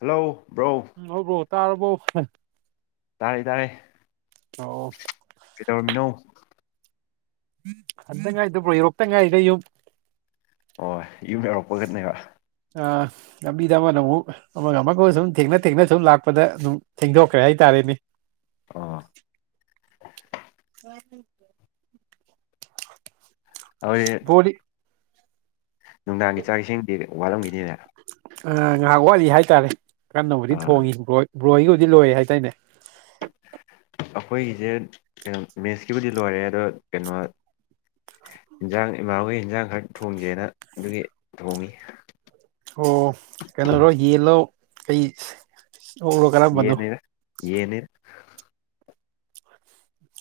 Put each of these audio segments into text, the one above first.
Hello bro hello bro ꯇꯥꯔꯕꯣ ꯇꯥꯔꯦ ꯇꯥꯔꯦ ꯑꯣ ꯀꯩꯗꯧꯔꯝꯃꯤꯅꯣ ꯍꯧꯖꯤꯛꯇ ꯉꯥꯢꯔꯤꯗ ꯕ꯭ꯔꯣ ꯉꯥꯢꯔꯤꯗ ꯌꯨꯝ ꯍꯣꯏ ꯌꯨꯝ ꯌꯧꯔꯛꯄꯒꯅꯦꯕ ꯂꯥꯝꯕꯤꯗ ꯑꯃꯅ ꯑꯃꯨꯛ ꯑꯃꯒ ꯑꯃꯒ ꯁꯨꯝ ꯊꯦꯡꯅ ꯊꯦꯡꯅ ꯁꯨꯝ ꯂꯥꯛꯄꯗ ꯑꯗꯨꯝ ꯊꯦꯡꯗꯣꯛꯈ꯭ꯔꯦ ꯍꯥꯏꯇꯥꯔꯦꯅꯦ ꯑꯣ ꯍ [inaudible] ꯑꯈꯣꯢ ꯕ꯭ꯔꯣꯗꯤ ꯅꯨꯡꯗꯥꯡꯒꯤ ꯆꯥꯛ ꯏꯁꯤꯡꯗꯤ ꯋꯥꯠꯂꯝꯈꯤꯅꯤꯅꯦ ꯑ ꯉꯥꯏꯍꯥꯛ ꯋꯥꯠꯂꯤ ꯍꯥꯏꯇꯥꯔꯦ ꯀꯟꯅꯕꯨꯗꯤ ꯑꯥ ꯊꯣꯡꯉꯦ ꯕ꯭ꯔꯣ ꯍꯣꯏꯒꯤꯕꯨꯗꯤ ꯂꯣꯏꯔꯦ ꯍꯥꯏꯗꯥꯢꯅꯦ ꯑꯩꯈꯣꯏꯒꯤꯁꯦ ꯃꯦꯠꯁꯀꯤꯕꯨꯗꯤ ꯂꯣꯏꯔꯦ ꯑꯗꯣ ꯀꯩꯅꯣ ꯏꯟꯖꯥꯡ ꯏꯃꯥꯟꯅꯕ ꯍꯣꯏ ꯏꯟꯖꯥꯡ ꯈꯔ ꯊꯣꯡꯖꯦꯅ ꯑꯗꯨꯒꯤ ꯊꯣꯡꯉꯤ ꯑꯣ ꯀꯩꯅꯣꯔꯣ ꯌꯦꯟꯂꯣ ꯀꯩ ꯑꯣꯛꯂꯣ ꯀꯔꯝꯕꯅꯣ ꯌꯦꯟꯅꯤꯗ ꯌꯦꯟꯅꯦ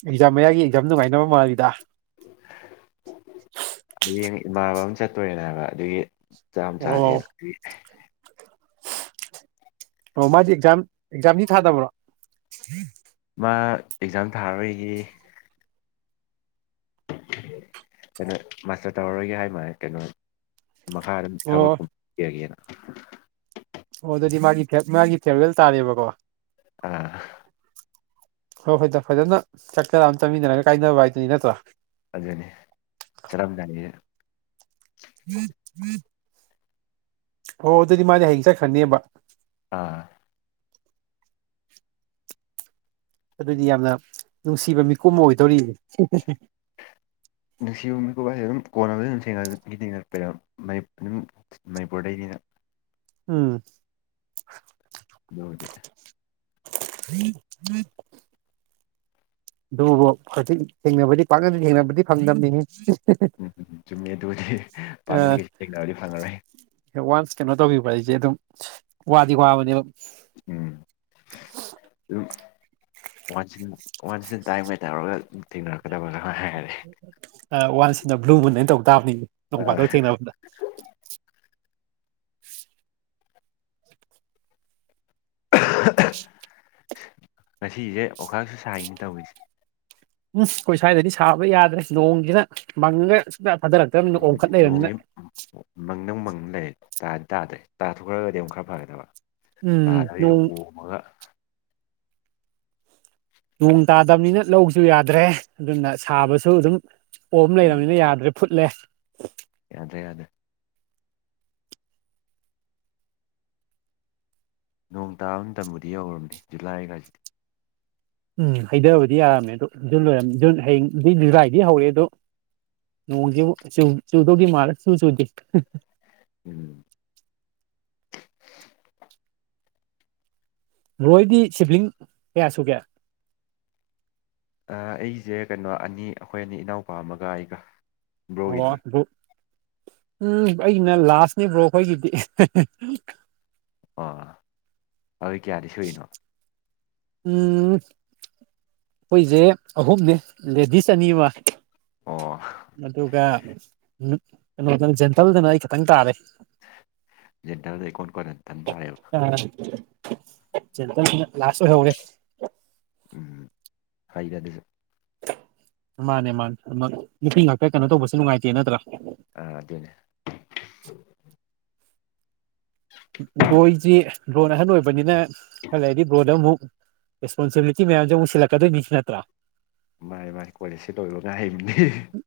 ꯑꯦꯛꯖꯥꯝ ꯃꯌꯥꯒꯤ ꯑꯦꯛꯖꯥꯝ ꯅꯨꯡꯉꯥꯏꯅꯕ ꯃꯥꯜꯂꯤꯗ ꯍꯌꯦꯡ ꯏꯃꯥꯅꯕ ꯑꯃ ꯆꯠꯇꯣꯔꯦꯅꯦ ꯍꯥꯏꯕ ꯑꯗꯨꯒꯤ ꯆꯥꯛ ꯑꯝ ꯑꯣ ꯆꯥꯁꯦꯅ ꯑꯣ ꯃꯥꯗꯤ ꯑꯦꯛꯖꯥꯝ ꯑꯦꯛꯖꯥꯝꯗꯤ ꯊꯥꯗꯕ꯭ꯔꯣ ꯃꯥ ꯑꯦꯛꯖꯥꯝ ꯊꯥꯔꯔꯣꯏꯌꯦ ꯀꯩꯅꯣ ꯃꯥꯁꯇꯔ ꯇꯧꯔꯔꯣꯏꯒꯦ ꯍꯥꯏ ꯃꯥ ꯀꯩꯅꯣ ꯃꯈꯥ ꯑꯗꯨꯝ ꯑꯣ ꯊꯕꯛꯒꯨꯝꯕ ꯊꯤꯔꯒꯦꯅ ꯑꯣ ꯑꯗꯨꯗꯤ ꯃꯥꯒꯤ ꯃꯥꯒꯤ ꯐꯦꯔꯋꯦꯜ ꯇꯥꯔꯦꯕꯀꯣ ꯑꯥ ꯍꯣꯏ ꯍꯣꯏꯗ ꯐꯖꯅ ꯆꯥꯛ ꯆꯔ ꯑꯃ ꯆꯥꯃꯤꯟꯅꯔꯒ ꯀꯥꯏꯅꯕ ꯍꯥꯏꯗꯨꯅꯤ ꯅꯠꯇ꯭ꯔꯣ ꯑꯗꯨꯅꯦ ꯆꯥꯔꯝꯗꯥꯢꯁꯤ ꯎꯝ ꯎꯝ [inaudible] ꯑꯣ ꯑꯗꯨꯗꯤ ꯃꯥꯗꯤ ꯍꯌꯦꯡ ꯆꯠꯈ꯭ꯔꯅꯦꯕ ꯑꯥ ꯑꯗꯨꯗꯤ ꯌꯥꯝꯅ ꯅꯨꯡꯁꯤꯕ ꯃꯤꯀꯨꯞ ꯑꯃ ꯑꯣꯏꯗꯧꯔꯤꯅꯦ ꯅꯨꯡꯁꯤꯕ ꯃꯤꯀꯨꯞ ꯍꯥꯏꯁꯦ ꯑꯗꯨꯝ ꯑꯣꯢꯔꯕꯅꯤꯗ ꯑꯗꯨꯝꯅ ꯃꯤ ꯊꯦꯡꯉꯔꯛꯄꯕꯗ ꯑꯗꯨꯝ ꯃꯅꯤꯄꯨꯔꯗꯩꯅꯤꯅ ꯎꯝ ꯑꯗꯨꯕꯨꯗꯤ ꯎꯝ ꯎꯝ [inaudible] [inaudible] ꯑꯗꯨꯕꯨ ꯍꯧꯖꯤꯛ ꯊꯦꯡꯅꯕꯗꯤ ꯄꯥꯛꯅ ꯊꯦꯡꯅꯕꯗꯤ ꯐꯪꯗꯕꯅꯤꯍꯦ ꯎꯝ ꯎꯝ ꯎꯨꯝ ꯆꯨꯝꯃꯦ ꯑꯗꯨꯕꯨꯗꯤ ꯄꯥꯛꯅꯗꯤ ꯀꯩꯁꯨ ꯊꯦꯡꯅꯕꯗꯤ ꯐꯪꯉꯔꯣꯏ ꯋꯥꯟꯁ ꯀꯩꯅꯣ ꯇꯧꯈꯤꯕ ꯍꯥꯏꯁꯦ ꯑꯗꯨꯝ ꯋꯥꯗꯤ ꯋꯥꯕꯅꯦ ꯑꯗꯨꯝ ꯎꯝ ꯝ ꯋꯥꯟꯁꯤꯟ ꯋꯥꯟ ꯁꯤꯟ ꯇꯥꯏꯕ ꯇꯧꯔꯒ [unintelligible] [unintelligible] [unintelligible] ꯊꯦꯡꯅꯔꯛꯀꯗꯧꯕꯗ ꯉꯥꯢꯔꯦ [unintelligible] [unintelligible] ꯍꯥꯢꯅꯇꯧꯇꯥꯕꯅꯤꯅꯦ ꯅꯣꯡ ꯑ ꯐꯥꯗꯣꯛ ꯊꯦꯡꯅꯕꯗ ꯉꯁꯤꯁꯦ ꯑꯣꯛꯈꯥꯛꯁꯨ ꯁꯥꯏꯅꯦ ꯇꯧꯔꯤꯁꯦ ꯎꯝ ꯑꯩꯈꯣꯏ ꯁ꯭ꯋꯥꯏꯗꯗꯤ ꯁꯥꯕ ꯌꯥꯗ꯭ꯔꯦ ꯅꯣꯡꯁꯤꯅ ꯃꯪꯉꯒ ꯁꯨꯡꯇꯥ ꯔꯥꯗꯔꯛꯇ꯭ꯔꯕꯅꯤꯅ ꯑꯣꯝꯈꯠ ꯂꯩꯔꯕꯅꯤꯅ ꯑꯣ ꯃꯪꯗꯥꯡ ꯃꯪꯕꯅꯦ ꯇꯥꯗꯤ ꯇꯥꯗ꯭ꯔꯦ ꯇꯥꯊꯣꯛꯈ꯭ꯔꯒꯗꯤ ꯑꯃꯨꯛ ꯈꯔ ꯐꯒꯗꯕ ꯎꯝ ꯇꯥꯕꯗꯤ ꯅꯣꯡ ꯑꯗꯨꯝ ꯑꯣꯝꯃꯒ ꯅꯣꯡ ꯇꯥꯗꯝꯅꯤꯅ ꯂꯧꯁꯨ ꯌꯥꯗ꯭ꯔꯦ ꯑꯗꯨꯅ ꯁꯥꯕꯁꯨ ꯑꯗꯨꯝ ꯄꯣꯝ ꯎꯝ ꯂꯩꯔꯕꯅꯤꯅ ꯌꯥꯗ꯭ꯔꯦ ꯐꯨꯠꯂꯦ ꯌꯥꯗ꯭ꯔꯦ ꯌꯥꯗ꯭ꯔꯦ ꯅꯣꯡ ꯇꯥꯕ ꯃꯇꯝꯕꯨꯗꯤ ꯌꯧꯔꯕꯅꯦ ꯖꯨꯂꯥꯏ ꯀꯥꯏꯁꯤꯗꯤ ꯎꯝ ꯍꯩꯊꯕꯨꯗꯤ ꯌꯥꯔꯝꯃꯦ ꯑꯗꯣ ꯖꯨꯟ ꯖꯨꯟ ꯍꯌꯦꯡꯗꯩ ꯖꯨꯂꯥꯏꯗꯤ ꯍꯧꯔꯦ ꯑꯗꯣ ꯅꯣꯡꯁꯤꯕꯨ ꯆꯨꯗꯧꯗꯤ ꯃꯥꯜꯂꯦ ꯆꯨ ꯆꯨꯗꯦ ꯎꯝ ꯕ꯭ꯔꯣ ꯍꯣꯢꯗꯤ ꯁꯤꯝꯕ꯭ꯂꯤꯡ ꯀꯌꯥ ꯁꯨꯒꯦ ꯑꯩꯁꯦ ꯀꯩꯅꯣ ꯑꯅꯤ ꯑꯩꯈꯣꯏ ꯑꯅꯤ ꯏꯅꯥꯎꯅꯨꯄꯥ ꯑꯃꯒ ꯑꯩꯒ ꯕ꯭ꯔꯣꯒꯤꯗꯤ ꯑꯣ ꯎꯝ ꯑꯩꯅ ꯂꯥꯁꯅꯦ ꯕ꯭ꯔꯣ ꯑꯩꯈꯣꯏꯒꯤꯗꯤ ꯑꯣ ꯑꯗꯣ ꯀꯌꯥꯗꯤ ꯁꯨꯏꯅꯣ ꯎꯝ ꯑꯩꯈꯣꯏꯁꯦ ꯑꯍꯨꯝꯅꯦ ꯂꯦꯗꯤꯁ ꯑꯅꯤ ꯑꯃꯒ ꯑꯣ ꯑꯗꯨꯒ ꯀꯩꯅꯣꯗꯅ ꯖꯦꯟꯇꯜꯗꯅ ꯑꯩ ꯈꯤꯇꯪ ꯇꯥꯔꯦ ꯖꯦꯟꯗꯔꯗ ꯏꯀꯣꯟ ꯀꯣꯟꯅ ꯊꯟ ꯇꯥꯔꯦꯕ [unintelligible] ꯆꯦꯟꯇꯥꯜꯁꯤꯅ ꯂꯥꯁ ꯑꯣꯏꯍꯧꯔꯦ ꯎꯝ ꯈꯥꯏꯖꯗꯁꯨ ꯃꯥꯅꯦ ꯃꯥꯅꯦ ꯗꯨꯃꯟ ꯅꯨꯄꯤ ꯉꯥꯛꯇ ꯀꯩꯅꯣ ꯇꯧꯕꯁꯨ ꯅꯨꯡꯉꯥꯏꯇꯦ ꯅꯠꯇ꯭ꯔꯥ ꯑ ꯑꯗꯨꯅꯦ [unintelligible] ꯕ꯭ꯔꯣꯏꯖꯤ ꯕ꯭ꯔꯣꯅ ꯑꯍꯟ ꯑꯣꯏꯕꯅꯤꯅ ꯈꯔ ꯂꯩꯗꯤ ꯕ꯭ꯔꯣꯗ ꯑꯃꯨꯛ ꯔꯦꯁꯄꯣꯟꯁꯤꯕꯤꯂꯤꯇꯤ ꯃꯌꯥꯝꯁꯦ ꯑꯃꯨꯛ ꯁꯤꯜꯂꯛꯀꯗꯣꯏꯅꯤ ꯅꯠꯇ꯭ꯔꯥ ꯃꯥꯏ ꯃꯥꯥꯏ ꯀꯣꯂꯦꯖꯁꯤ ꯂꯣꯏꯕ ꯉꯥꯏꯕꯅꯤ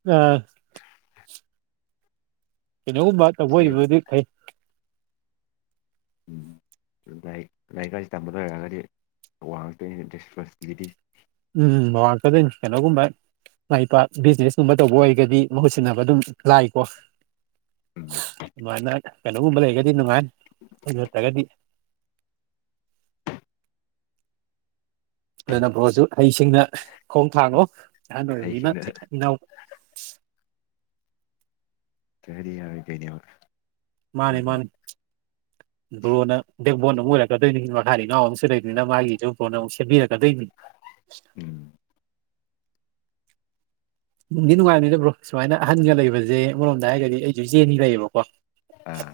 ꯑꯥ ꯀꯩꯅꯣꯒꯨꯝꯕ ꯇꯧꯕꯣꯏ ꯁꯤꯒ ꯍꯩꯕꯗꯨꯗꯤ ꯐꯩ ꯎꯝ ꯗꯥꯥꯏꯔꯤꯛ ꯂꯥꯏꯔꯤꯛ ꯀꯁꯤ ꯇꯝꯕ ꯂꯣꯏꯔꯛꯒꯗꯤ ꯋꯥꯉꯥꯛꯇꯣꯏ ꯔꯦꯁꯄꯣꯟꯁꯤꯕꯤꯂꯤꯇꯤꯁ ꯎꯝ ꯃꯋꯥꯟꯇꯗꯩꯅꯤ ꯀꯩꯅꯣꯒꯨꯝꯕ ꯃꯥꯏ ꯄꯥꯛ ꯕꯤꯖꯤꯅꯦꯁꯀꯨꯝꯕ ꯇꯧꯕ ꯑꯣꯏꯔꯒꯗꯤ ꯃꯍꯨꯠ ꯁꯤꯟꯅꯕ ꯑꯗꯨꯝ ꯂꯥꯏꯀꯣ ꯎꯝ ꯑꯗꯨꯃꯥꯏꯅ ꯀꯩꯅꯣꯒꯨꯝꯕ ꯂꯩꯒꯗꯤ ꯅꯨꯡꯉꯥꯏ ꯌꯠꯇ꯭ꯔꯒꯗꯤ ꯑꯗꯨꯅ ꯕ꯭ꯔꯣꯁꯨ ꯍꯩꯁꯤꯡꯅ ꯈꯣꯡ ꯎꯝ ꯊꯥꯡꯉꯣ ꯏꯍꯥꯟ ꯑꯣꯏꯕꯅꯤꯅ ꯍꯩꯁꯤꯡꯅ ꯏꯅꯥꯎ ꯀꯩ ꯍꯏꯤ ꯌꯔꯣꯏꯗꯣꯏꯅꯦꯕ ꯃꯥꯅꯤ ꯃꯥꯅꯤ ꯕ꯭ꯔꯣꯅ ꯕꯦꯛꯕꯣꯟꯅ ꯑꯃ ꯑꯣꯏꯔꯛꯀꯗꯣꯏꯅꯤ ꯏꯍꯥ ꯏꯅꯥꯎ ꯑꯝꯁꯨ ꯂꯩꯅꯤꯅ ꯃꯥꯒꯤ ꯁꯨꯝ ꯕ꯭ꯔꯣꯟꯅ ꯑꯃꯨꯛ ꯁꯦꯝꯕꯤꯔꯛꯀꯗꯣꯏꯅꯤ ꯎꯝ ꯅꯨꯡꯗꯤ ꯅꯨꯡꯉꯥꯏꯔꯣꯏꯗꯕ꯭ꯔꯣ ꯁꯨꯃꯥꯏꯅ ꯑꯍꯟꯒ ꯂꯩꯕꯁꯦ ꯑꯃꯔꯣꯝꯗ ꯍꯥꯏꯔꯒꯗꯤ ꯑꯩꯁꯨ ꯆꯦꯅꯤ ꯂꯩꯌꯦꯕꯀꯣ ꯑꯥ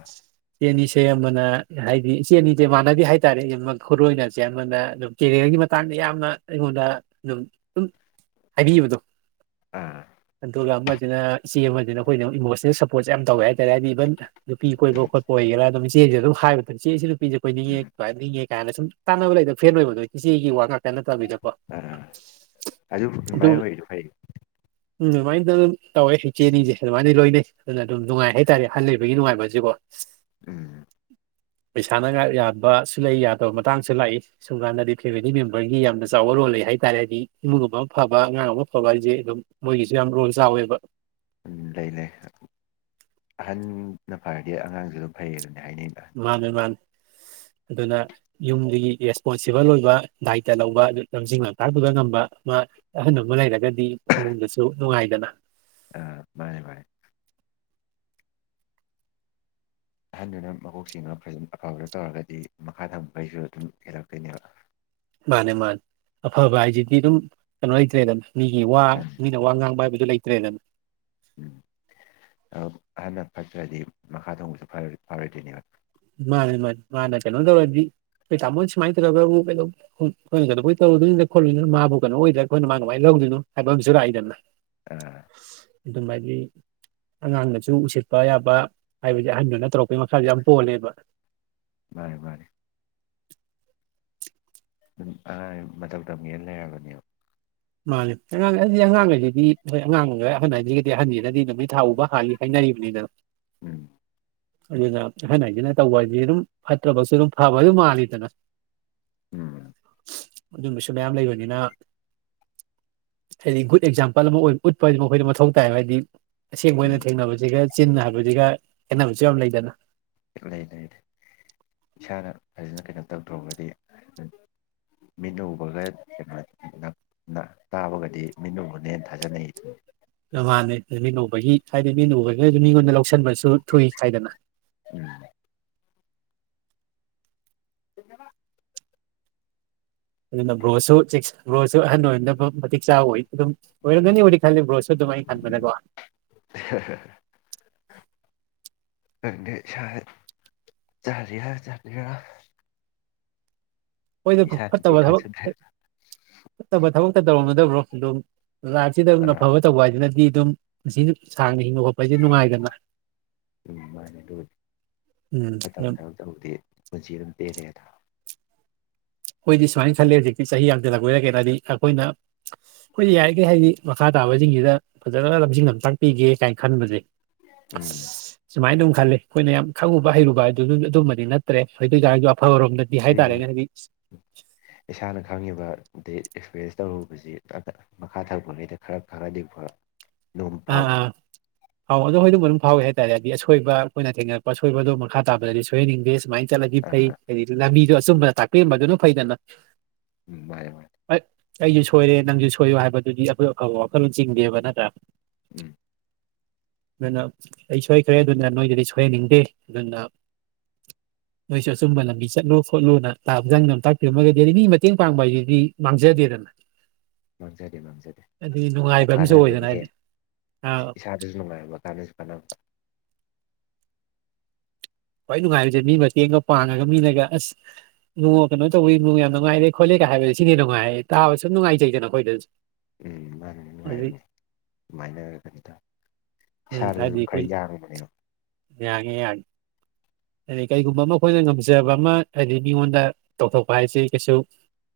ꯏꯆꯦꯅꯤꯁꯦ ꯑꯃꯅ ꯍꯥꯏꯗꯤ ꯏꯆꯦꯅꯤꯁꯦ ꯃꯥꯟꯅꯗꯦ ꯍꯥꯏꯇꯥꯔꯦ ꯈꯨꯔꯣꯏꯅꯁꯦ ꯑꯃꯅ ꯑꯗꯨꯝ ꯀꯦꯔꯤꯌꯔꯒꯤ ꯃꯇꯥꯡꯗ ꯌꯥꯝꯅ ꯑꯩꯉꯣꯟꯗ ꯑꯗꯨꯝ ꯗꯨꯝ ꯍꯥꯏꯕꯤꯕꯗꯣ ꯑꯥ ꯑꯗꯨꯒ ꯑꯃꯁꯤꯅ ꯏꯆꯦ ꯑꯃꯅ ꯑꯩꯈꯣꯏꯅ ꯏꯃꯣꯁꯅꯦꯜ ꯁꯞ ꯄꯣꯠꯁꯦ ꯌꯥꯝ ꯇꯧꯋꯦ ꯍꯥꯏꯇꯥꯔ ꯍꯥꯏꯗꯤ ꯏꯕꯟ ꯅꯨꯄꯤ ꯀꯣꯏꯕ ꯈꯣꯠꯄ ꯑꯣꯏꯒꯦꯔꯥ ꯑꯗꯨꯝ ꯆꯦꯁꯥ ꯗꯨꯝ ꯍꯥꯏꯕ ꯃꯇꯝ ꯆꯦꯁꯨ ꯅꯨꯄꯤꯁꯦ ꯀꯣꯏꯅꯤꯡꯉꯦ ꯎꯝ [unintelligible] ꯅꯤꯡꯉꯦ ꯀꯥꯏꯅ ꯁꯨꯝ ꯇꯥꯟꯅꯕ ꯂꯩꯗꯅ ꯐꯔꯦꯟ ꯑꯣꯏꯕꯗꯨ ꯏꯆꯦꯒꯤ ꯋꯥ ꯉꯥꯛ ꯇ ꯅꯠꯇꯕꯤꯗꯀꯣ ꯑꯥ ꯑꯗꯨ [unintelligible] ꯎꯝ ꯑꯗꯨꯃꯥꯏꯅ ꯑꯗꯨꯝ ꯇꯧꯋꯦ ꯏꯆꯦꯅꯤꯁꯦ ꯑꯗꯨꯃꯥꯏꯅ ꯂꯣꯏꯅꯩ ꯑꯗꯨꯅ ꯑꯗꯨꯝ ꯅꯨꯡꯉꯥꯏ ꯍꯥꯏꯇꯥꯔꯦ ꯑꯍꯜ ꯂꯩꯕꯒꯤ ꯅꯨꯡꯉꯥꯏꯕꯁꯤꯀꯣ ꯎꯝ ꯄꯩꯁꯥꯅꯒꯥ ꯌꯥꯕꯁꯨ ꯂꯩ ꯌꯥꯗꯕ ꯃꯇꯥꯡꯁꯨ ꯂꯥꯛꯏ ꯁꯨꯝ ꯀꯥꯟꯗꯗꯤ ꯐꯦꯃꯤꯂꯤ ꯃꯦꯝꯕꯔꯒꯤ ꯌꯥꯝꯅ ꯆꯥꯎꯕ ꯔꯣꯜ ꯂꯩ ꯍꯥꯏꯇꯥꯔꯦ ꯍꯥꯏꯗꯤ ꯏꯃꯨꯡꯒꯨꯝ ꯑꯃ ꯐꯕ ꯑꯉꯥꯡ ꯑꯃ ꯐꯕ ꯍꯥꯏ ꯖꯦ ꯑꯗꯨꯝ ꯃꯣꯏꯒꯤꯁꯨ ꯌꯥꯝ ꯔꯣꯜ ꯆꯥꯎꯋꯦꯕ ꯎꯝ ꯂꯩ ꯂꯩ ꯑꯍꯟꯅ ꯐꯔꯗꯤ ꯑꯉꯥꯡꯁꯨ ꯑꯗꯨꯝ ꯐꯩꯌꯦꯅ ꯍꯥꯏꯅꯩꯗ ꯃꯥꯅꯦ ꯃꯥꯅꯦ ꯑꯗꯨꯅ ꯌꯨꯝꯗꯨꯒꯤ ꯔꯦꯁꯄꯣꯟꯁꯤꯕꯜ ꯑꯣꯏꯕ ꯗꯥꯏꯇ ꯂꯧꯕ ꯑꯗꯨ ꯂꯝꯖꯤꯡ ꯂꯝꯇꯥꯛꯄꯤꯕ ꯉꯝꯕ ꯑꯃ ꯑꯍꯟ ꯑꯃ ꯂꯩꯔꯒ ꯗꯤ ꯏꯃꯨꯡꯗꯁꯨ ꯅꯨꯡꯉꯥꯏꯗꯅ ꯑꯥ ꯃꯥꯅꯦ ꯃꯥꯅꯦ ꯑꯍꯟꯗꯨꯅ ꯃꯀꯣꯛꯆꯤꯡꯉ ꯐꯖꯟ ꯑꯐꯕꯗ ꯇꯧꯔꯒꯗꯤ ꯃꯈꯥ ꯊꯥꯕꯈꯩꯁꯨ ꯑꯗꯨꯝ ꯍꯦꯜꯂꯛꯇꯣꯏꯅꯦꯕ ꯃꯥꯅꯦ ꯃꯥꯅꯦ ꯑꯐꯕ ꯍꯥꯏꯁꯤꯗꯤ ꯑꯗꯨꯝ ꯀꯩꯅꯣ ꯂꯩꯇ꯭ꯔꯦꯗꯅ ꯃꯤꯒꯤ ꯋꯥ ꯎꯝ ꯃꯤꯅ ꯋꯥ ꯉꯥꯡꯕ ꯍꯥꯏꯕꯗꯨ ꯂꯩꯇ꯭ꯔꯦꯗꯟ ꯎꯝ ꯑꯧ ꯑꯍꯟꯅ ꯐꯠꯇ꯭ꯔꯗꯤ ꯃꯈꯥ ꯊꯪꯕꯁꯨ ꯐꯔꯣꯏ ꯐꯔꯣꯏꯗꯣꯏꯅꯦꯕ ꯃꯥꯅꯦ ꯃꯥꯅꯤ ꯃꯥ ꯅ ꯀꯩꯅꯣ ꯇꯧꯔꯗꯤ ꯈꯣꯏ ꯇꯥꯃꯣ ꯁꯨꯃꯥꯏꯟ ꯇꯧꯔꯒꯕꯨ ꯀꯩꯗꯧ ꯍꯣꯏ ꯈꯣꯏꯅ ꯀꯩꯗꯧꯕꯩ ꯇꯧꯔꯗꯨꯏꯅꯣꯗ ꯈꯣꯠꯂꯨꯗꯨꯏꯅꯣ ꯃꯥꯕꯨ ꯀꯩꯅꯣ ꯑꯣꯏꯗ꯭ꯔꯥ ꯈꯣꯏꯅ ꯃꯥ ꯀꯃꯥꯏꯟ ꯂꯧꯗꯣꯏꯅꯣ ꯍꯥꯏꯕ ꯑꯃꯁꯨ ꯂꯥꯛꯏꯗꯅ ꯑ ꯗꯨ ꯃꯥꯥꯏꯗꯤ ꯑꯉꯥꯡꯅꯁꯨ ꯎꯁꯤꯠꯄ ꯌꯥꯕ ꯍꯥꯏꯕꯗꯤ ꯑꯍꯟꯗꯨꯅ ꯇꯧꯔꯛꯄꯒꯤ ꯃꯈꯥꯖꯨ ꯌꯥꯝ ꯄꯣꯜꯂꯦꯕ ꯃꯥꯅꯦ ꯃꯥꯅꯦ [unintelligible] ꯃꯇꯧ ꯇꯝꯒꯦꯅ ꯂꯩꯔꯕꯅꯦꯕ ꯃꯥꯅꯦ ꯑꯉꯥꯡ ꯑꯩꯗꯤ ꯑꯉꯥꯡ ꯂꯩꯔꯗꯤ ꯍꯣꯏ ꯑꯉꯥꯡ ꯍꯥꯏꯗꯤ ꯑꯍꯟ ꯍꯥꯏꯖꯤꯒꯗꯤ ꯑꯍꯟꯖꯤꯅꯗꯤ ꯅꯨꯃꯤꯠ ꯊꯥ ꯎꯕ ꯍꯥꯜꯂꯤ ꯍꯥꯏꯅꯔꯤꯕꯅꯤꯗꯣ ꯎꯝ ꯑꯗꯨꯅ ꯑꯍꯟ ꯍꯥꯏꯖꯤꯅ ꯇꯧꯕ ꯍꯥꯏꯖꯤ ꯑꯗꯨꯝ ꯐꯠꯇ꯭ꯔꯕꯁꯨ ꯑꯗꯨꯝ ꯐꯕ ꯑꯗꯨꯝ ꯃꯥꯜꯂꯤꯗꯅ ꯎꯝ ꯑꯗꯨꯝꯕꯁꯨ ꯃꯌꯥꯝ ꯂꯩꯕꯅꯤꯅ ꯍꯥꯏꯗꯤ ꯒꯨꯗ ꯑꯦꯛꯖꯥꯝꯄꯜ ꯑꯃ ꯑꯣꯏ ꯎꯠꯄ ꯍꯥꯏꯗꯤ ꯃꯈꯣꯏꯗ ꯃꯊꯧ ꯇꯥꯏꯕ ꯍꯥꯏꯗꯤ ꯑꯁꯦꯡꯕ ꯎꯝ ꯑꯣꯏꯅ ꯊꯦꯡꯅꯕꯁꯤꯒ ꯆꯤꯟꯅ ꯍꯥꯏꯕꯁꯤꯒ ꯈꯦꯠꯅꯕꯁꯨ ꯌꯥꯝ ꯂꯩꯗꯅ ꯑꯩꯈꯣꯏ ꯂꯩ ꯂꯩ ꯏꯁꯥꯅ ꯐꯖꯅ ꯀꯩꯅꯣ ꯇꯧꯊꯣꯍꯧꯔꯗꯤ ꯃꯤꯠꯅ ꯎꯕꯒ [unintelligible] ꯅ ꯇꯥꯕꯒꯗꯤ ꯃꯤꯠꯅ ꯎꯕꯅ ꯍꯦꯟꯅ ꯊꯥꯖꯅꯩ ꯗꯨꯅꯤ [unintelligible] ꯃꯤꯠꯅ ꯎꯕꯒꯤ ꯍꯥꯏꯗꯤ ꯃꯤꯠꯅ ꯎꯕꯒꯁꯨ ꯃꯤꯉꯣꯟꯗ ꯂꯧꯁꯟꯕꯁꯨ ꯊꯨꯏ ꯍꯥꯏꯗꯅ ꯎꯝ [unintelligible] ꯑꯗꯨꯅ ꯕ꯭ꯔꯣꯁꯨ ꯆꯦꯛꯁ ꯕ꯭ꯔꯣꯁꯨ ꯑꯍꯟ ꯑꯣꯏꯅꯕ ꯃꯇꯤꯛ ꯆꯥꯕ ꯑꯣꯏ ꯑꯗꯨꯝ ꯑꯣꯏꯔꯝꯒꯅꯤꯕꯨꯗꯤ ꯈꯜꯂꯤ ꯕ꯭ꯔꯣꯁꯨ ꯑꯗꯨꯝ ꯑꯩ ꯈꯟꯕꯗꯀꯣ [inaudible] [unintelligible] ꯍꯣꯏꯗ ꯏꯁꯥꯅꯗꯤ ꯐꯠꯇꯕ ꯊꯕꯛ ꯈꯪꯁꯟꯗ꯭ꯔꯦ ꯐꯠꯇꯕ ꯊꯕꯛꯇ ꯇꯧꯔꯨꯅꯨꯗ ꯕ꯭ꯔꯣ ꯑꯗꯨꯝ ꯂꯥꯏꯐꯁꯤꯗ ꯑꯥ ꯑꯐꯕ ꯇꯧꯕ ꯍꯥꯏꯁꯤꯅꯗꯤ ꯑꯗꯨꯝ ꯄꯨꯟꯁꯤꯗꯤ ꯁꯥꯡꯅ ꯍꯤꯡꯉꯨꯑꯣ ꯑꯩꯩꯗꯤ ꯅꯨꯡꯉꯥꯏꯗꯅ ꯎꯝ ꯃꯥꯅꯦ ꯎꯝ ꯌꯥꯝ ꯇꯧꯗꯦ ꯄꯨꯟꯁꯤ ꯑꯗꯨꯝ [unintelligible] ꯑꯩꯈꯣꯏꯗꯤ ꯁꯨꯃꯥꯏꯅ ꯈꯜꯂꯦ ꯍꯧꯖꯤꯛꯇꯤ ꯆꯍꯤ ꯌꯥꯝꯡꯊꯜꯂꯛꯄꯩꯔ ꯀꯦꯅꯣ ꯍꯥꯏꯗꯤ ꯑꯩꯈꯣꯏꯅ ꯑꯩꯈꯣꯏꯗꯤ ꯌꯥꯔꯤꯒꯩ ꯍꯥꯏꯗꯤ ꯃꯈꯥ ꯇꯥꯕꯖꯤꯡꯖꯤꯗ ꯐꯖꯅ ꯂꯝꯖꯤꯡ ꯂꯝꯊꯥꯛ ꯄꯤꯒꯦ ꯀꯥꯏꯅ ꯈꯟꯕꯖꯦ ꯎꯝ ꯁꯨꯃꯥꯏ ꯗꯨꯝ ꯈꯜꯂꯦ ꯑꯈꯣꯏꯅ ꯌꯥꯝ ꯈꯪꯉꯨꯕ ꯍꯩꯔꯨꯕ ꯍꯥꯏꯗꯨ ꯑꯗꯨꯝꯃꯗꯤ ꯅꯠꯇ꯭ꯔꯦ ꯑꯗꯨꯏꯇꯥꯥꯔꯖꯨ ꯑꯐꯕꯔꯣꯝꯗꯗꯤ ꯑꯗꯨꯏꯁꯨ ꯍꯥꯏꯇꯥꯔꯅꯦ ꯍꯥꯏꯗꯤ ꯏꯁꯥꯅ ꯈꯪꯉꯤꯕꯗꯤ ꯑꯦꯛꯁꯄꯔ꯭ꯌꯦꯟꯁ ꯇꯧꯔꯨꯕꯁꯤ ꯃꯈꯥ ꯊꯥꯔꯛꯄꯉꯩ ꯈꯔ ꯈꯪꯉꯗꯤ ꯐ ꯑꯥ ꯑꯥ ꯑꯥꯎ ꯑꯗꯣ [unintelligible] ꯐꯥꯎꯋꯤ ꯍꯥꯏꯇꯥꯔꯦ ꯍꯥꯏꯗꯤ ꯑꯁꯣꯏꯕ ꯑꯈꯣꯏꯅ ꯊꯦꯡꯅꯔꯛ ꯑꯁꯣꯏꯕꯗꯣ ꯃꯈꯥ ꯇꯥꯕꯗꯗꯤ ꯁꯣꯏꯍꯟꯅꯤꯡꯗꯦ ꯁꯨꯃꯥꯏꯅ ꯆꯠꯂꯒꯤ ꯐꯩ ꯑꯥ [unintelligible] ꯂꯝꯕꯤꯗꯣ ꯑꯆꯨꯝꯕꯗ ꯇꯥꯛꯄꯤꯔꯝꯕꯗꯨꯅ ꯐꯩꯗꯅ ꯎꯝ ꯃꯥꯅꯦ ꯃꯥꯅꯦ ꯑꯩꯖꯨ ꯁꯣꯏꯔꯦ ꯅꯪꯖꯨ ꯁꯣꯏꯌꯣ ꯍꯥꯏꯕꯗꯨꯗꯤ ꯑꯩꯈꯣꯏ ꯑꯐꯕ ꯋꯥꯈꯜꯂꯣꯟ ꯆꯤꯡꯗꯦꯕ ꯅꯠꯇ꯭ꯔꯥ ꯎꯝ ꯑꯗꯨꯅ ꯑꯩ ꯁꯣꯏꯈ꯭ꯔꯦ ꯑꯗꯨꯅ ꯅꯣꯏꯗꯗꯤ ꯁꯣꯏꯍꯟꯅꯤꯡꯗꯦ ꯑꯗꯨꯅ [inaudible] ꯅꯣꯏꯁꯨ ꯑꯆꯨꯝꯕ ꯂꯝꯕꯤ ꯆꯠꯂꯨ ꯈꯣꯠꯂꯨꯅ [unintelligible] ꯃꯤ ꯃꯇꯦꯡ ꯄꯥꯡꯕ ꯍꯥꯏꯖꯤꯗꯤ ꯃꯥꯡꯖꯗꯦꯗꯅ ꯃꯥꯡꯖꯗꯦ ꯃꯥꯡꯖꯗꯦ ꯑꯗꯨꯗꯤ ꯅꯨꯡꯉꯥꯏꯕ ꯑꯃꯁꯨ ꯑꯣꯏꯗꯅ ꯀꯥꯟꯅꯗꯨꯏꯅꯤ ꯍꯥꯏꯗꯤ ꯍꯦꯟꯅ ꯑꯥ ꯏꯁꯥꯗꯁꯨ ꯅꯨꯡꯉꯥꯏꯕ ꯀꯥꯟꯅꯁꯨ ꯀꯥꯅꯕ ꯈ꯭ꯋꯥꯏ ꯅꯨꯡꯉꯥꯏꯔꯤꯖꯦ ꯃꯤ ꯃꯇꯦꯡꯒ ꯄꯥꯡꯉꯒ ꯃꯤꯅꯒ ꯑꯁ ꯏꯕꯨꯡꯉꯣ ꯀꯩꯅꯣ ꯇꯧꯋꯤ ꯌꯥꯝ ꯅꯨꯡꯉꯥꯏꯔꯦ ꯈꯣꯠꯂꯦꯒ ꯍꯥꯏꯕꯖꯦ ꯁꯤꯅ ꯍꯦꯟꯅ ꯅꯨꯡꯉꯥꯏꯌꯦ ꯇꯥꯕ ꯁꯨꯝ ꯅꯨꯡꯉꯥꯏꯖꯩꯗꯅ ꯑꯈꯣꯏꯗ ꯎꯝ ꯃꯥꯅꯤ ꯅꯨꯡꯉꯥꯏꯕꯅꯤ ꯑꯗꯨꯃꯥꯏꯅ [unintelligible] ꯎꯝ ꯏꯁꯥꯗꯁꯨ ꯍꯥꯏꯗꯤ ꯑꯗꯨꯝ ꯈꯔ ꯑꯩꯈꯣꯏ ꯌꯥꯡꯕꯅꯦꯕ ꯌꯥꯡꯉꯦ ꯌꯥꯡꯉꯦ ꯍꯥꯏꯗꯤ ꯀꯩꯒꯨꯝꯕ ꯑꯃ ꯑꯩꯈꯣꯏꯅ ꯉꯝꯖꯕ ꯑꯃ ꯍꯥꯏꯗꯤ ꯃꯤꯉꯣꯟꯗ ꯇꯧꯊꯣꯛꯄ ꯍꯥꯏꯁꯤ ꯀꯩꯁꯨ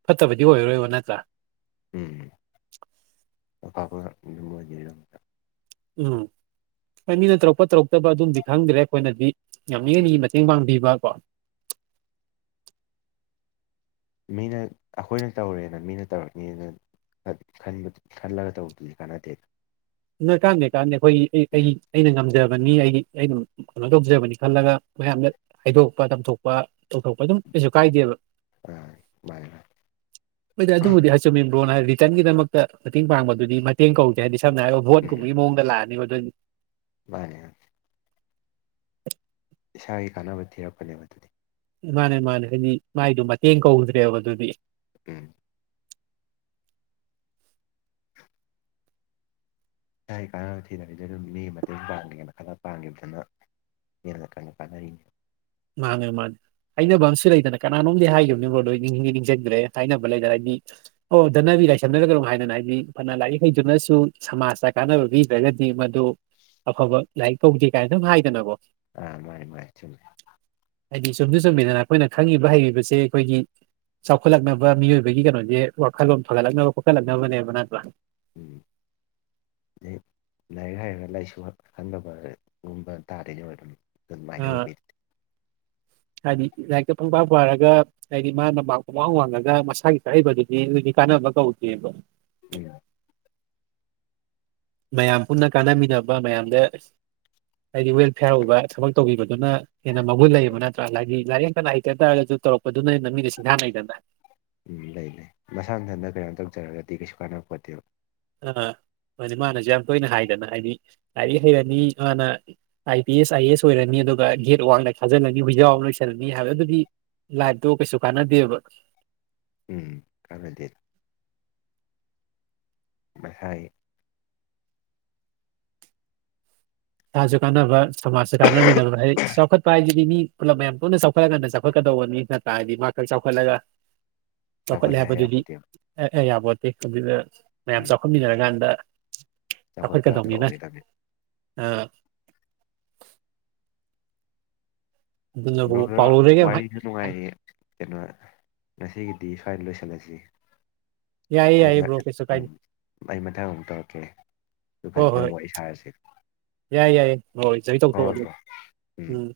ꯐꯠꯇꯕꯗꯤ ꯑꯣꯏꯔꯔꯣꯏꯕ ꯅꯠꯇ꯭ꯔꯥ ꯎꯝ [unintelligible] ꯎꯝ ꯍꯣꯏ ꯃꯤꯅ ꯇꯧꯔꯛꯄ ꯇꯧꯔꯛꯇꯕ ꯑꯗꯨꯝꯗꯤ ꯈꯪꯗ꯭ꯔꯦ ꯑꯩꯈꯣꯏꯅꯗꯤ ꯉꯝꯃꯤꯉꯩ ꯃꯤꯒꯤ ꯃꯇꯦꯡ ꯄꯥꯡꯕꯤꯕꯀꯣ ꯃꯤꯅ ꯑꯈꯣꯏꯅ ꯇꯧꯔꯦꯅ ꯃꯤꯅ ꯇꯧꯔꯛꯅꯤꯅ ꯈꯟꯕꯗꯨ ꯈꯜꯂꯒ ꯇꯧꯕꯗꯨꯗꯤ ꯀꯥꯟꯅꯗꯦ ꯀꯥꯟꯗꯦ ꯀꯥꯟꯗꯦ ꯈꯣꯏꯒꯤ ꯑꯩꯒꯤ ꯎꯝ ꯑꯩꯅ ꯉꯝꯖꯕꯅꯤ ꯑꯩꯒꯤ ꯑꯩꯅ ꯀꯩꯅꯣ ꯇꯧꯖꯕꯅꯤ ꯈꯜꯂꯒ ꯃꯌꯥꯝꯗ ꯍꯥꯏꯗꯣꯛꯄ ꯇꯝꯊꯣꯛꯄ ꯇꯧꯊꯣꯛꯄ ꯑꯗꯨꯝ ꯀꯩꯁꯨ ꯀꯥꯏꯗꯦꯕ ꯑꯥ ꯃꯥꯅꯦ ꯃꯥꯅꯦ ꯍꯣꯏꯗ ꯑꯗꯨꯕꯨꯗꯤ [unintelligible] ꯀ꯭ꯔꯣꯅ ꯍꯥꯏ ꯔꯤꯇꯔꯟꯒꯤꯗꯃꯛꯇ ꯃꯇꯦꯡ ꯄꯥꯡꯕꯗꯨꯗꯤ ꯃꯇꯦꯡ ꯀꯧꯗꯦ ꯍꯥꯏꯗꯤ ꯁꯝꯅ ꯍꯥꯏꯔꯕ ꯎꯝ ꯚꯣꯠꯀꯨꯝꯕꯒꯤ ꯃꯑꯣꯡꯗ ꯂꯥꯛꯑꯅꯤꯕ ꯑꯗꯣꯏ ꯃꯥꯅꯦ ꯏꯁꯥꯒꯤ ꯀꯥꯟꯅꯕ ꯊꯤꯔꯛꯄꯅꯦꯕ ꯑꯗꯨꯗꯤ ꯃꯥꯅꯦ ꯃꯥꯅꯦ ꯍꯥꯏꯗꯤ ꯃꯥꯏꯗꯣ ꯃꯇꯦꯡ ꯀꯧꯗ꯭ꯔꯦꯕ ꯑꯗꯨꯗꯤ ꯎꯝ ꯏꯁꯥꯏꯒꯤ ꯀꯥꯟꯅꯕ ꯊꯤꯗꯕꯤꯗ ꯑꯗꯨ ꯃꯤꯒꯤ ꯃꯇꯦꯡ ꯄꯥꯡꯒꯦꯅ ꯈꯜꯂ ꯄꯥꯡꯒꯤꯕꯗꯨꯅ ꯍꯦꯟꯅ [unintelligible] ꯀꯥꯟꯅꯔꯤꯅꯤ ꯃꯥꯅꯦ ꯃꯥꯅꯦ ꯍꯥꯏꯅꯕꯝꯁꯨ ꯂꯩꯗꯅ ꯀꯅꯥꯅꯣꯝꯗꯤ ꯍꯥꯏꯒꯤꯝꯅꯤ ꯕ꯭ꯔꯣ ꯗꯣ ꯑꯩ ꯅꯤꯡꯗꯤ ꯅꯤꯡꯖꯪꯗ꯭ꯔꯦ ꯍꯥꯏꯅꯕ ꯂꯩꯗꯅ ꯍꯥꯏꯗꯤ ꯑꯣ ꯙꯅꯕꯤ ꯂꯥꯏꯁꯝꯅꯔꯒ ꯀꯅꯣꯝ ꯍꯥꯏꯗꯅ ꯍꯥꯏꯗꯤ ꯐꯅ ꯂꯥꯏꯔꯤꯛ ꯍꯩꯗꯨꯅꯁꯨ ꯁꯃꯥꯖꯇ ꯀꯥꯟꯅꯕ ꯄꯤ ꯗ꯭ꯔꯒꯗꯤ ꯃꯗꯨ ꯑꯐꯕ ꯂꯥꯏꯔꯤꯛ ꯀꯧꯗꯦ ꯀꯥꯏꯅ ꯑꯗꯨꯝ ꯍꯥꯏꯗꯅꯀꯣ ꯑ ꯃꯥꯅꯤ ꯃꯥꯅꯤ ꯆꯨꯃꯤ꯫ ꯍꯥꯏꯗꯤ ꯆꯨꯝꯗꯤ ꯆꯨꯝꯃꯤꯗꯅ ꯑꯈꯣꯏꯅ ꯈꯪꯉꯤꯕ ꯍꯩꯔꯤꯕꯁꯦ ꯑꯈꯣꯏꯒꯤ ꯆꯥꯎꯈꯠꯂꯛꯅꯕ ꯃꯤꯑꯣꯏꯕꯒꯤ ꯀꯩꯅꯣꯖꯦ ꯋꯥꯈꯜꯂꯣꯟ ꯐꯒꯠꯂꯛꯅꯕ ꯈꯣꯠꯀꯠꯂꯛꯅꯕꯅꯦꯕ ꯅꯠꯇ꯭ꯔꯥ ꯎꯝ ꯑꯗꯩ ꯂꯥꯏꯔꯤꯛ ꯍꯩꯔꯒ ꯂꯥꯏꯁꯨ ꯈꯪꯗꯕꯒꯨꯝꯕ [unintelligible] ꯑꯥ [inaudible] ꯍꯥꯏꯗꯤ ꯂꯥꯏꯔꯤꯛꯇ ꯄꯨꯡꯄꯥ ꯄꯥꯔꯒ ꯍꯥꯏꯗꯤ ꯃꯥꯅ ꯃꯥꯛ ꯄꯨꯡꯋꯥꯡ ꯋꯥꯡꯉꯒ ꯃꯁꯥꯒꯤ [unintelligible] ꯑꯗꯨꯗꯤ ꯀꯥꯟꯅꯕ ꯀꯧꯗꯦꯕ ꯎꯝ ꯃꯌꯥꯝ ꯄꯨꯟꯅ ꯀꯥꯟꯅꯃꯤꯟꯅꯕ ꯃꯌꯥꯝꯗ ꯍꯥꯏꯗꯤ ꯋꯦꯜꯐꯤꯌꯥꯔ ꯑꯣꯕ ꯊꯕꯛ ꯇꯧꯕꯤꯕꯗꯨꯅ ꯍꯦꯟꯅ ꯃꯒꯨꯟ ꯂꯩꯌꯦꯕ ꯅꯠꯇ꯭ꯔꯥ ꯍꯥꯏꯗꯤ ꯂꯥꯏꯔꯤꯛ ꯐꯅ ꯍꯩꯇ ꯇꯥꯔꯒꯁꯨ ꯇꯧꯛꯄꯗꯨꯅ ꯍꯦꯟꯅ ꯃꯤꯅ ꯁꯤꯡꯊꯥꯟꯅꯩꯗꯅ ꯎꯝ ꯂꯩ ꯂꯩ ꯃꯁꯥ ꯃꯊꯟꯇ ꯀꯩꯅꯣꯝ ꯇꯧꯖꯔꯒꯗꯤ ꯀꯩꯁꯨ ꯀꯥꯟꯅ ꯄꯣꯠꯇꯦꯕ ꯑꯥ ꯑꯗꯨ ꯃꯥꯅꯖꯨ ꯌꯥꯝ ꯇꯣꯏꯅ ꯍꯥꯏꯗꯅ ꯍꯥꯏꯗꯤ ꯂꯥꯏꯔꯤꯛ ꯍꯩꯔꯅꯤ ꯃꯥꯅ ꯑꯥꯏ ꯄꯤ ꯑꯦꯁ ꯑꯥꯏ ꯑꯦꯁ ꯑꯣꯏꯔꯅꯤ ꯑꯗꯨꯒ ꯒꯦꯠ ꯋꯥꯡꯗ ꯈꯥꯖꯤꯜꯂꯅꯤ ꯍꯨꯏꯖꯥꯎ ꯑꯃ ꯂꯣꯏꯁꯜꯂꯅꯤ ꯍꯥꯏꯕ ꯑꯗꯨꯗꯤ ꯂꯥꯏꯞꯇꯣ ꯀꯩꯁꯨ ꯀꯥꯟꯅꯗꯦꯕ ꯎꯝ ꯀꯥꯟꯅꯗꯦ ꯃꯁꯥꯏ ꯏꯁꯥꯖꯨ ꯀꯥꯟꯅꯕ ꯁꯃꯥꯖꯁꯨ ꯀꯥꯟꯅꯃꯤꯟꯅꯕ ꯍꯥꯏ ꯆꯥꯎꯈꯠ ꯀꯥꯏꯖꯤꯗꯤ ꯃꯤ ꯄꯨꯂꯞ ꯃꯌꯥꯝ ꯄꯨꯟꯅ ꯆꯥꯎꯈꯠꯂꯒꯥꯟꯗ ꯆꯥꯎꯈꯠꯀꯗꯧꯕꯅꯤ ꯅꯠꯇ꯭ꯔꯥ ꯃꯥ ꯈꯛ ꯆꯥꯎꯈꯠꯂꯒ ꯆꯥꯎꯈꯠꯂꯦ ꯍꯥꯏ ꯍꯥꯏꯕꯗꯨꯗꯤ ꯌꯥꯄꯣꯠꯇꯦꯕ ꯑ ꯑꯌꯥꯕꯣꯠꯇꯦ ꯑꯗꯨꯗ ꯃꯌꯥꯝ ꯆꯥꯎꯈꯠꯃꯤꯟꯅꯔꯀꯥꯟꯗ ꯆꯥꯎꯈꯠꯄꯗ ꯍꯥꯏꯗꯣ ꯑꯣꯏꯒꯗꯝꯅꯤ ꯑ ꯑꯗꯨꯅꯕꯨ ꯕ꯭ꯔꯣ ꯑꯗꯣ ꯄꯥꯎꯔꯧꯗꯒꯤ ꯌꯥꯝ ꯍꯥꯏ ꯋꯥꯔꯤꯖꯨ ꯍꯥꯏ- ꯅꯨꯡꯉꯥꯏꯤ ꯀꯩꯅꯣ ꯉꯁꯤꯒꯤꯗꯤ ꯁ꯭ꯃꯋꯥꯏ ꯂꯣꯏꯁꯜꯂꯖꯤ ꯌꯥꯏꯌꯦ ꯑꯩ ꯌꯥꯏꯌꯦ ꯃꯥ ꯕ꯭ꯔꯣ ꯀꯩꯁꯨ ꯀꯥꯏꯗꯦ ꯎꯝ ꯑꯩ ꯃꯊꯪ ꯑꯃꯨꯛ ꯇꯧꯔꯛꯀꯦ ꯗꯨ ꯐꯖꯅ ꯋꯔꯤ ꯁꯥꯔꯁꯦ ꯌꯥꯏ ꯌꯥꯏ ꯍꯣꯏ ꯆꯕꯤ ꯇꯧꯊꯣꯛꯑꯣ ꯍꯣꯏ ꯑꯗꯨꯝ ꯕ꯭ꯔꯣ ꯎꯝ